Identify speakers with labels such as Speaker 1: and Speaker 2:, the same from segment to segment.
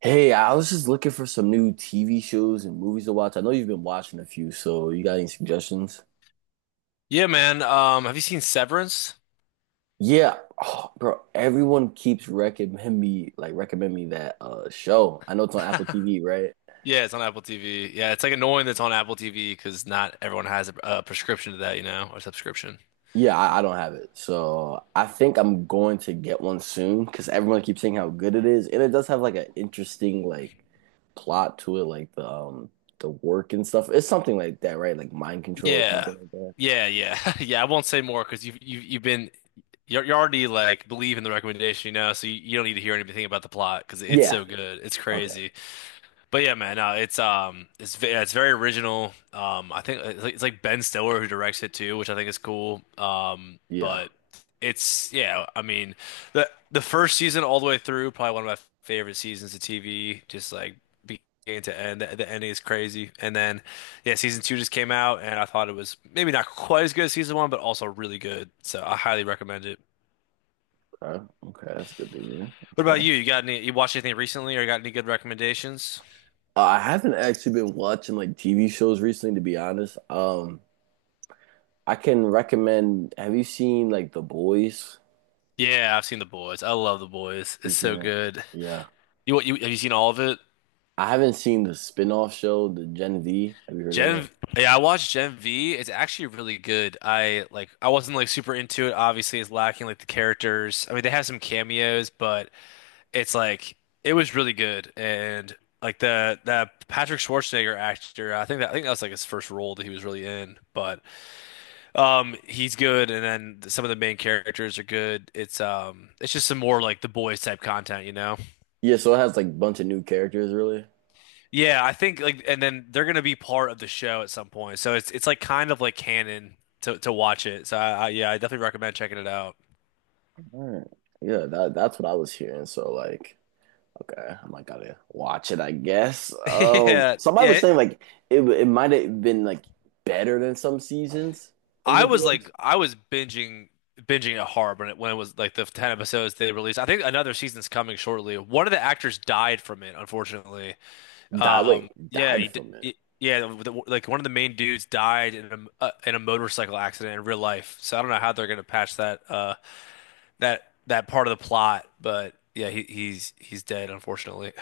Speaker 1: Hey, I was just looking for some new TV shows and movies to watch. I know you've been watching a few, so you got any suggestions?
Speaker 2: Yeah, man. Have you seen Severance?
Speaker 1: Yeah, oh, bro, everyone keeps recommend me that show. I know it's on Apple TV, right?
Speaker 2: Yeah, it's on Apple TV. Yeah, it's like annoying that it's on Apple TV because not everyone has a prescription to that, you know, or subscription.
Speaker 1: Yeah, I don't have it. So I think I'm going to get one soon because everyone keeps saying how good it is. And it does have like an interesting plot to it, like the work and stuff. It's something like that, right? Like mind control or
Speaker 2: Yeah,
Speaker 1: something like that.
Speaker 2: yeah, yeah, yeah. I won't say more because you've been you're already like believe in the recommendation, you know, so you don't need to hear anything about the plot because it's
Speaker 1: Yeah.
Speaker 2: so good. It's
Speaker 1: Okay.
Speaker 2: crazy. But yeah, man, it's yeah, it's very original. I think it's like Ben Stiller who directs it too, which I think is cool.
Speaker 1: Yeah.
Speaker 2: But it's yeah, I mean, the first season all the way through, probably one of my favorite seasons of TV. Just like beginning to end, the ending is crazy. And then yeah, season two just came out, and I thought it was maybe not quite as good as season one, but also really good. So I highly recommend it.
Speaker 1: Okay, okay, that's good to hear.
Speaker 2: What about
Speaker 1: Okay.
Speaker 2: you? You got any? You watched anything recently, or you got any good recommendations?
Speaker 1: I haven't actually been watching like TV shows recently, to be honest. I can recommend, have you seen like The Boys?
Speaker 2: Yeah, I've seen The Boys. I love The Boys.
Speaker 1: You
Speaker 2: It's
Speaker 1: seen
Speaker 2: so
Speaker 1: it?
Speaker 2: good.
Speaker 1: Yeah.
Speaker 2: You what you have you seen all of it?
Speaker 1: I haven't seen the spin-off show, the Gen V. Have you heard of
Speaker 2: Gen
Speaker 1: that?
Speaker 2: yeah, I watched Gen V. It's actually really good. I like I wasn't like super into it. Obviously, it's lacking like the characters. I mean, they have some cameos, but it's like it was really good. And like the that Patrick Schwarzenegger actor, I think that was like his first role that he was really in. But he's good and then some of the main characters are good. It's just some more like The Boys type content, you know?
Speaker 1: Yeah, so it has like a bunch of new characters really.
Speaker 2: Yeah, I think like, and then they're gonna be part of the show at some point. So it's like kind of like canon to watch it. So I yeah, I definitely recommend checking it out.
Speaker 1: All right. Yeah, that's what I was hearing. So like, okay, I might gotta watch it, I guess.
Speaker 2: Yeah,
Speaker 1: Somebody was
Speaker 2: yeah.
Speaker 1: saying like it might have been like better than some seasons of The Boys.
Speaker 2: I was binging it hard when it was like the 10 episodes they released. I think another season's coming shortly. One of the actors died from it, unfortunately.
Speaker 1: Die wait, yeah,
Speaker 2: Yeah,
Speaker 1: died, yeah, from it.
Speaker 2: yeah, like one of the main dudes died in a motorcycle accident in real life. So I don't know how they're gonna patch that that part of the plot, but yeah, he's dead, unfortunately.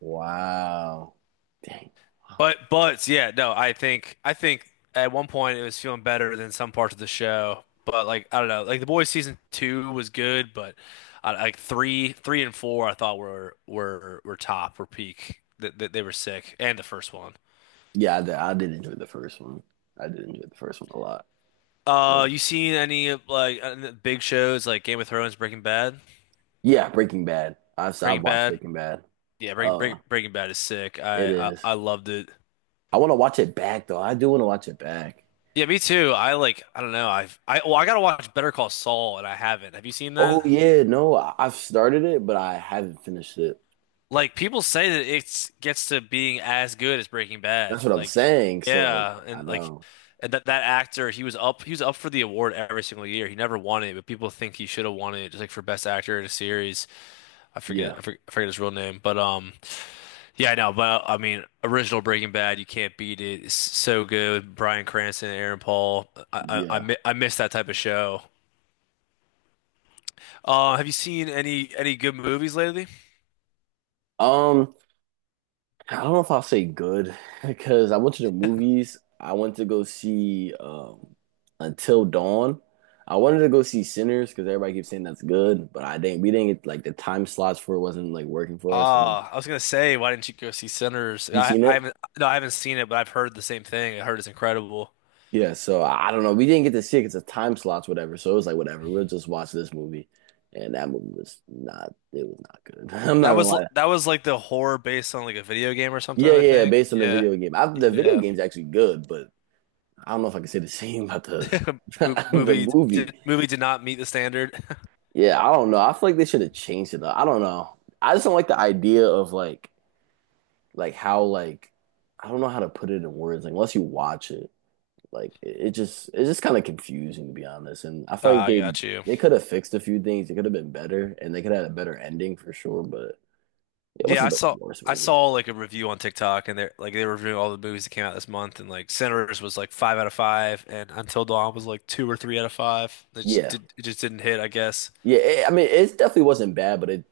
Speaker 1: Wow. Dang. Wow.
Speaker 2: But yeah, no, I think at one point it was feeling better than some parts of the show, but like I don't know, like the boys season two was good, but like three and four I thought were peak. That they were sick, and the first one.
Speaker 1: Yeah, I did enjoy the first one. I did enjoy the first one a lot.
Speaker 2: You seen any of like big shows like Game of Thrones, Breaking Bad?
Speaker 1: Yeah, Breaking Bad. I've
Speaker 2: Breaking
Speaker 1: watched
Speaker 2: Bad,
Speaker 1: Breaking Bad.
Speaker 2: yeah,
Speaker 1: Uh,
Speaker 2: Breaking Bad is sick.
Speaker 1: it is.
Speaker 2: I loved it.
Speaker 1: I want to watch it back though. I do want to watch it back.
Speaker 2: Yeah, me too. I like I don't know. I've I well I gotta watch Better Call Saul and I haven't. Have you seen that?
Speaker 1: Oh yeah, no, I've started it, but I haven't finished it.
Speaker 2: Like people say that it gets to being as good as Breaking Bad.
Speaker 1: That's what I'm
Speaker 2: Like
Speaker 1: saying. So like,
Speaker 2: yeah,
Speaker 1: I
Speaker 2: and like
Speaker 1: know.
Speaker 2: and that actor, he was up for the award every single year. He never won it, but people think he should have won it just like for best actor in a series.
Speaker 1: Yeah,
Speaker 2: I forget his real name, but yeah, I know, but I mean, original Breaking Bad, you can't beat it. It's so good. Bryan Cranston, Aaron Paul.
Speaker 1: yeah.
Speaker 2: I miss that type of show. Have you seen any good movies lately?
Speaker 1: Um. I don't know if I'll say good because I went to the movies. I went to go see Until Dawn. I wanted to go see Sinners because everybody keeps saying that's good, but I didn't. We didn't get like the time slots for it wasn't like working for us. And we,
Speaker 2: Ah, I was gonna say, why didn't you go see Sinners?
Speaker 1: you seen
Speaker 2: I
Speaker 1: it?
Speaker 2: haven't, no, I haven't seen it, but I've heard the same thing. I heard it's incredible.
Speaker 1: Yeah. So I don't know. We didn't get to see it because the time slots, whatever. So it was like whatever. We'll just watch this movie, and that movie was not. It was not good. I'm not gonna lie.
Speaker 2: That was like the horror based on like a video game or something,
Speaker 1: Yeah,
Speaker 2: I
Speaker 1: yeah, yeah,
Speaker 2: think.
Speaker 1: based on the
Speaker 2: Yeah,
Speaker 1: video game, the video
Speaker 2: yeah.
Speaker 1: game's actually good, but I don't know if I can say the same about the the movie.
Speaker 2: Movie did not meet the standard.
Speaker 1: Yeah, I don't know. I feel like they should have changed it. Though. I don't know. I just don't like the idea of how like I don't know how to put it in words. Like unless you watch it, like it just it's just kind of confusing to be honest. And I feel
Speaker 2: Ah,
Speaker 1: like
Speaker 2: I
Speaker 1: they
Speaker 2: got you.
Speaker 1: they could have fixed a few things. It could have been better, and they could have had a better ending for sure. But it
Speaker 2: Yeah,
Speaker 1: wasn't the worst
Speaker 2: I
Speaker 1: movie.
Speaker 2: saw like a review on TikTok, and they were reviewing all the movies that came out this month, and like Sinners was like five out of five, and Until Dawn was like two or three out of five.
Speaker 1: Yeah,
Speaker 2: It just didn't hit, I guess.
Speaker 1: yeah. I mean, it definitely wasn't bad, but it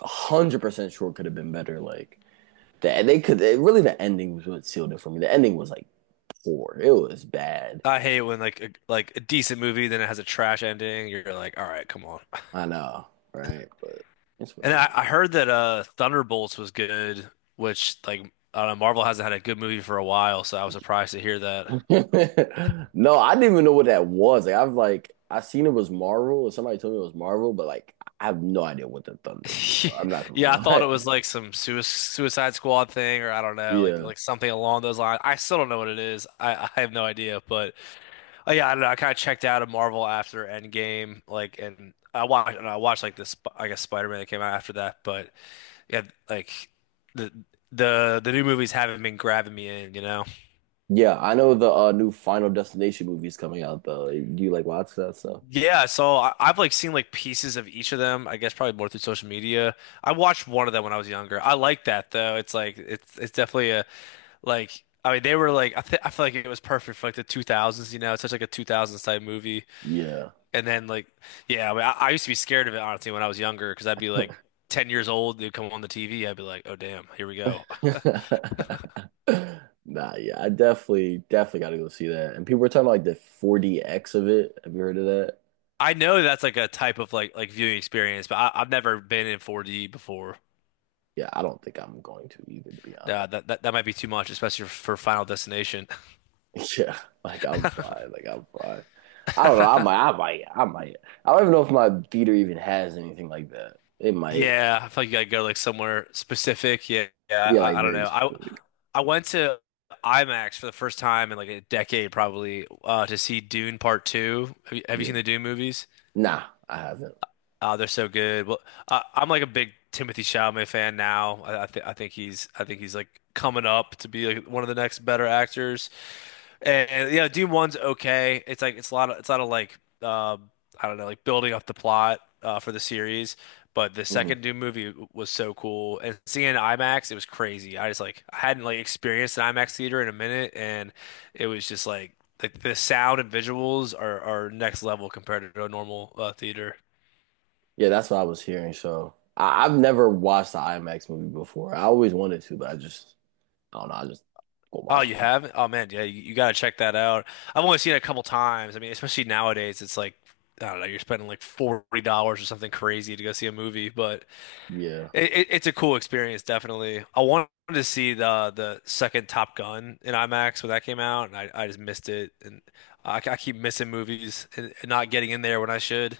Speaker 1: 100% sure could have been better. Like that, they could. It, really, the ending was what sealed it for me. The ending was like poor. It was bad.
Speaker 2: I hate when like like a decent movie then it has a trash ending. You're like, all right, come on.
Speaker 1: I know, right? But it's
Speaker 2: And
Speaker 1: whatever.
Speaker 2: I heard that Thunderbolts was good, which like I don't know, Marvel hasn't had a good movie for a while, so I was surprised to hear that.
Speaker 1: No, I didn't even know what that was. Like I seen it was Marvel, and somebody told me it was Marvel, but like I have no idea what the Thunderbolts are. I'm not gonna
Speaker 2: Yeah, I thought it was
Speaker 1: lie.
Speaker 2: like some sui Suicide Squad thing, or I don't know,
Speaker 1: Yeah.
Speaker 2: like something along those lines. I still don't know what it is. I have no idea, but oh yeah, I don't know. I kind of checked out of Marvel after Endgame, like, and I watched like this, I guess Spider-Man that came out after that, but. Yeah, like the the new movies haven't been grabbing me in, you know.
Speaker 1: Yeah, I know the new Final Destination movie's coming out though. Do you like watch that stuff?
Speaker 2: Yeah, so I've like seen like pieces of each of them. I guess probably more through social media. I watched one of them when I was younger. I like that though. It's like it's definitely a like I mean they were like I feel like it was perfect for like the 2000s, you know. It's such like a 2000s type movie.
Speaker 1: Yeah.
Speaker 2: And then like yeah, I mean, I used to be scared of it, honestly, when I was younger because I'd be like 10 years old, they'd come on the TV, I'd be like, "Oh damn, here we go."
Speaker 1: Nah, yeah, I definitely gotta go see that. And people were talking about like the 4DX of it. Have you heard of that?
Speaker 2: I know that's like a type of like viewing experience, but I've never been in 4D before.
Speaker 1: Yeah, I don't think I'm going to either, to be
Speaker 2: Nah,
Speaker 1: honest.
Speaker 2: that might be too much, especially for Final Destination.
Speaker 1: Yeah, like I'm fine. Like I'm fine. I don't know. I might. I might. I might. I don't even know if my theater even has anything like that. It might.
Speaker 2: Yeah, I feel like you gotta go like somewhere specific. Yeah, yeah.
Speaker 1: Yeah, like
Speaker 2: I don't
Speaker 1: very
Speaker 2: know.
Speaker 1: specific.
Speaker 2: I went to IMAX for the first time in like a decade, probably, to see Dune Part Two. Have you seen
Speaker 1: Yeah.
Speaker 2: the Dune movies?
Speaker 1: Nah, I haven't.
Speaker 2: They're so good. Well, I'm like a big Timothy Chalamet fan now. I think he's like coming up to be like one of the next better actors. And, you know, Dune One's okay. It's like it's a lot of like um, I don't know, like building up the plot for the series. But the second
Speaker 1: Hmm.
Speaker 2: Doom movie was so cool, and seeing it in IMAX, it was crazy. I just like I hadn't like experienced an IMAX theater in a minute, and it was just like the sound and visuals are next level compared to a normal theater.
Speaker 1: Yeah, that's what I was hearing. So I've never watched the IMAX movie before. I always wanted to, but I just I don't know. I just go
Speaker 2: Oh,
Speaker 1: watch
Speaker 2: you
Speaker 1: it.
Speaker 2: haven't? Oh man, yeah, you gotta check that out. I've only seen it a couple times. I mean, especially nowadays, it's like I don't know, you're spending like $40 or something crazy to go see a movie, but
Speaker 1: Yeah,
Speaker 2: it, it's a cool experience, definitely. I wanted to see the second Top Gun in IMAX when that came out, and I just missed it. And I keep missing movies and not getting in there when I should.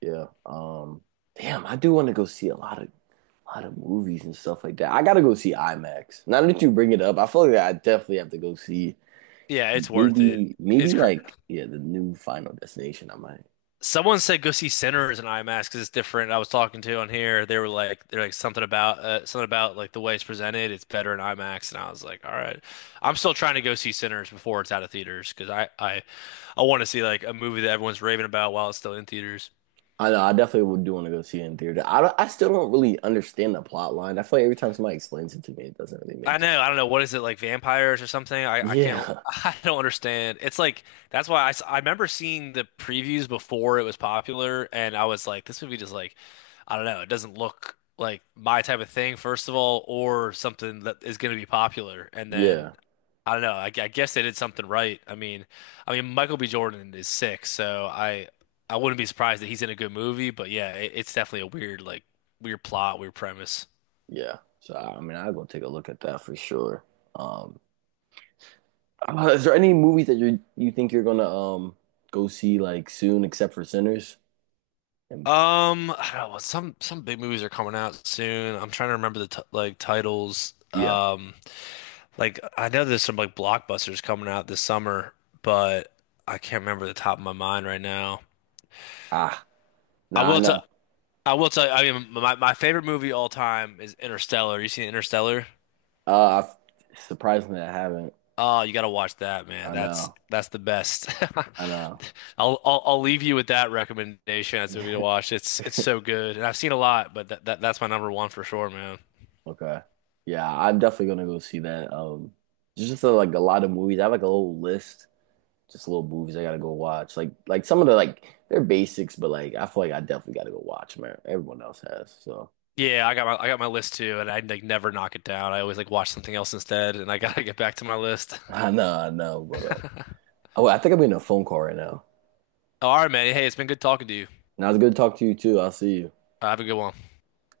Speaker 1: yeah. Damn, I do want to go see a lot of movies and stuff like that. I gotta go see IMAX. Now that you bring it up, I feel like I definitely have to go see.
Speaker 2: Yeah, it's worth it.
Speaker 1: Maybe, maybe
Speaker 2: It's cra
Speaker 1: like yeah, the new Final Destination. I might.
Speaker 2: Someone said go see Sinners in IMAX because it's different. I was talking to on here. They were like, they're like something about like the way it's presented. It's better in IMAX, and I was like, all right. I'm still trying to go see Sinners before it's out of theaters because I want to see like a movie that everyone's raving about while it's still in theaters.
Speaker 1: I know. I definitely would do want to go see it in theater. I don't, I still don't really understand the plot line. I feel like every time somebody explains it to me, it doesn't really
Speaker 2: I
Speaker 1: make.
Speaker 2: know. I don't know. What is it like vampires or something? I can't,
Speaker 1: Yeah,
Speaker 2: I don't understand. It's like, that's why I remember seeing the previews before it was popular, and I was like, this movie just like, I don't know, it doesn't look like my type of thing, first of all, or something that is going to be popular. And then
Speaker 1: yeah,
Speaker 2: I don't know. I guess they did something right. I mean, Michael B. Jordan is sick, so I wouldn't be surprised that he's in a good movie, but yeah, it's definitely a weird, like, weird plot, weird premise.
Speaker 1: yeah. So I mean, I'll go take a look at that for sure. Um, is there any movies that you think you're gonna go see like soon, except for Sinners? And
Speaker 2: I don't know. Some big movies are coming out soon. I'm trying to remember the t like titles.
Speaker 1: yeah,
Speaker 2: Like I know there's some like blockbusters coming out this summer, but I can't remember the top of my mind right now.
Speaker 1: ah,
Speaker 2: I
Speaker 1: nah, I
Speaker 2: will
Speaker 1: know.
Speaker 2: tell. I will tell you. I mean, my favorite movie all time is Interstellar. You seen Interstellar?
Speaker 1: I've, surprisingly, I haven't.
Speaker 2: Oh, you gotta watch that, man.
Speaker 1: I know,
Speaker 2: That's the best.
Speaker 1: I know.
Speaker 2: I'll leave you with that recommendation as a movie to watch. It's so good, and I've seen a lot, but that's my number one for sure, man.
Speaker 1: Okay. Yeah, I'm definitely gonna go see that. There's just like a lot of movies. I have like a whole list, just little movies I gotta go watch. Some of the like they're basics, but like I feel like I definitely gotta go watch, man. Everyone else has, so
Speaker 2: Yeah, I got my list too, and I like never knock it down. I always like watch something else instead, and I gotta get back to my list.
Speaker 1: I know, I know. But oh, I think I'm getting a phone call right now.
Speaker 2: All right, man. Hey, it's been good talking to you.
Speaker 1: Now it's good to talk to you too. I'll see you.
Speaker 2: Have a good one.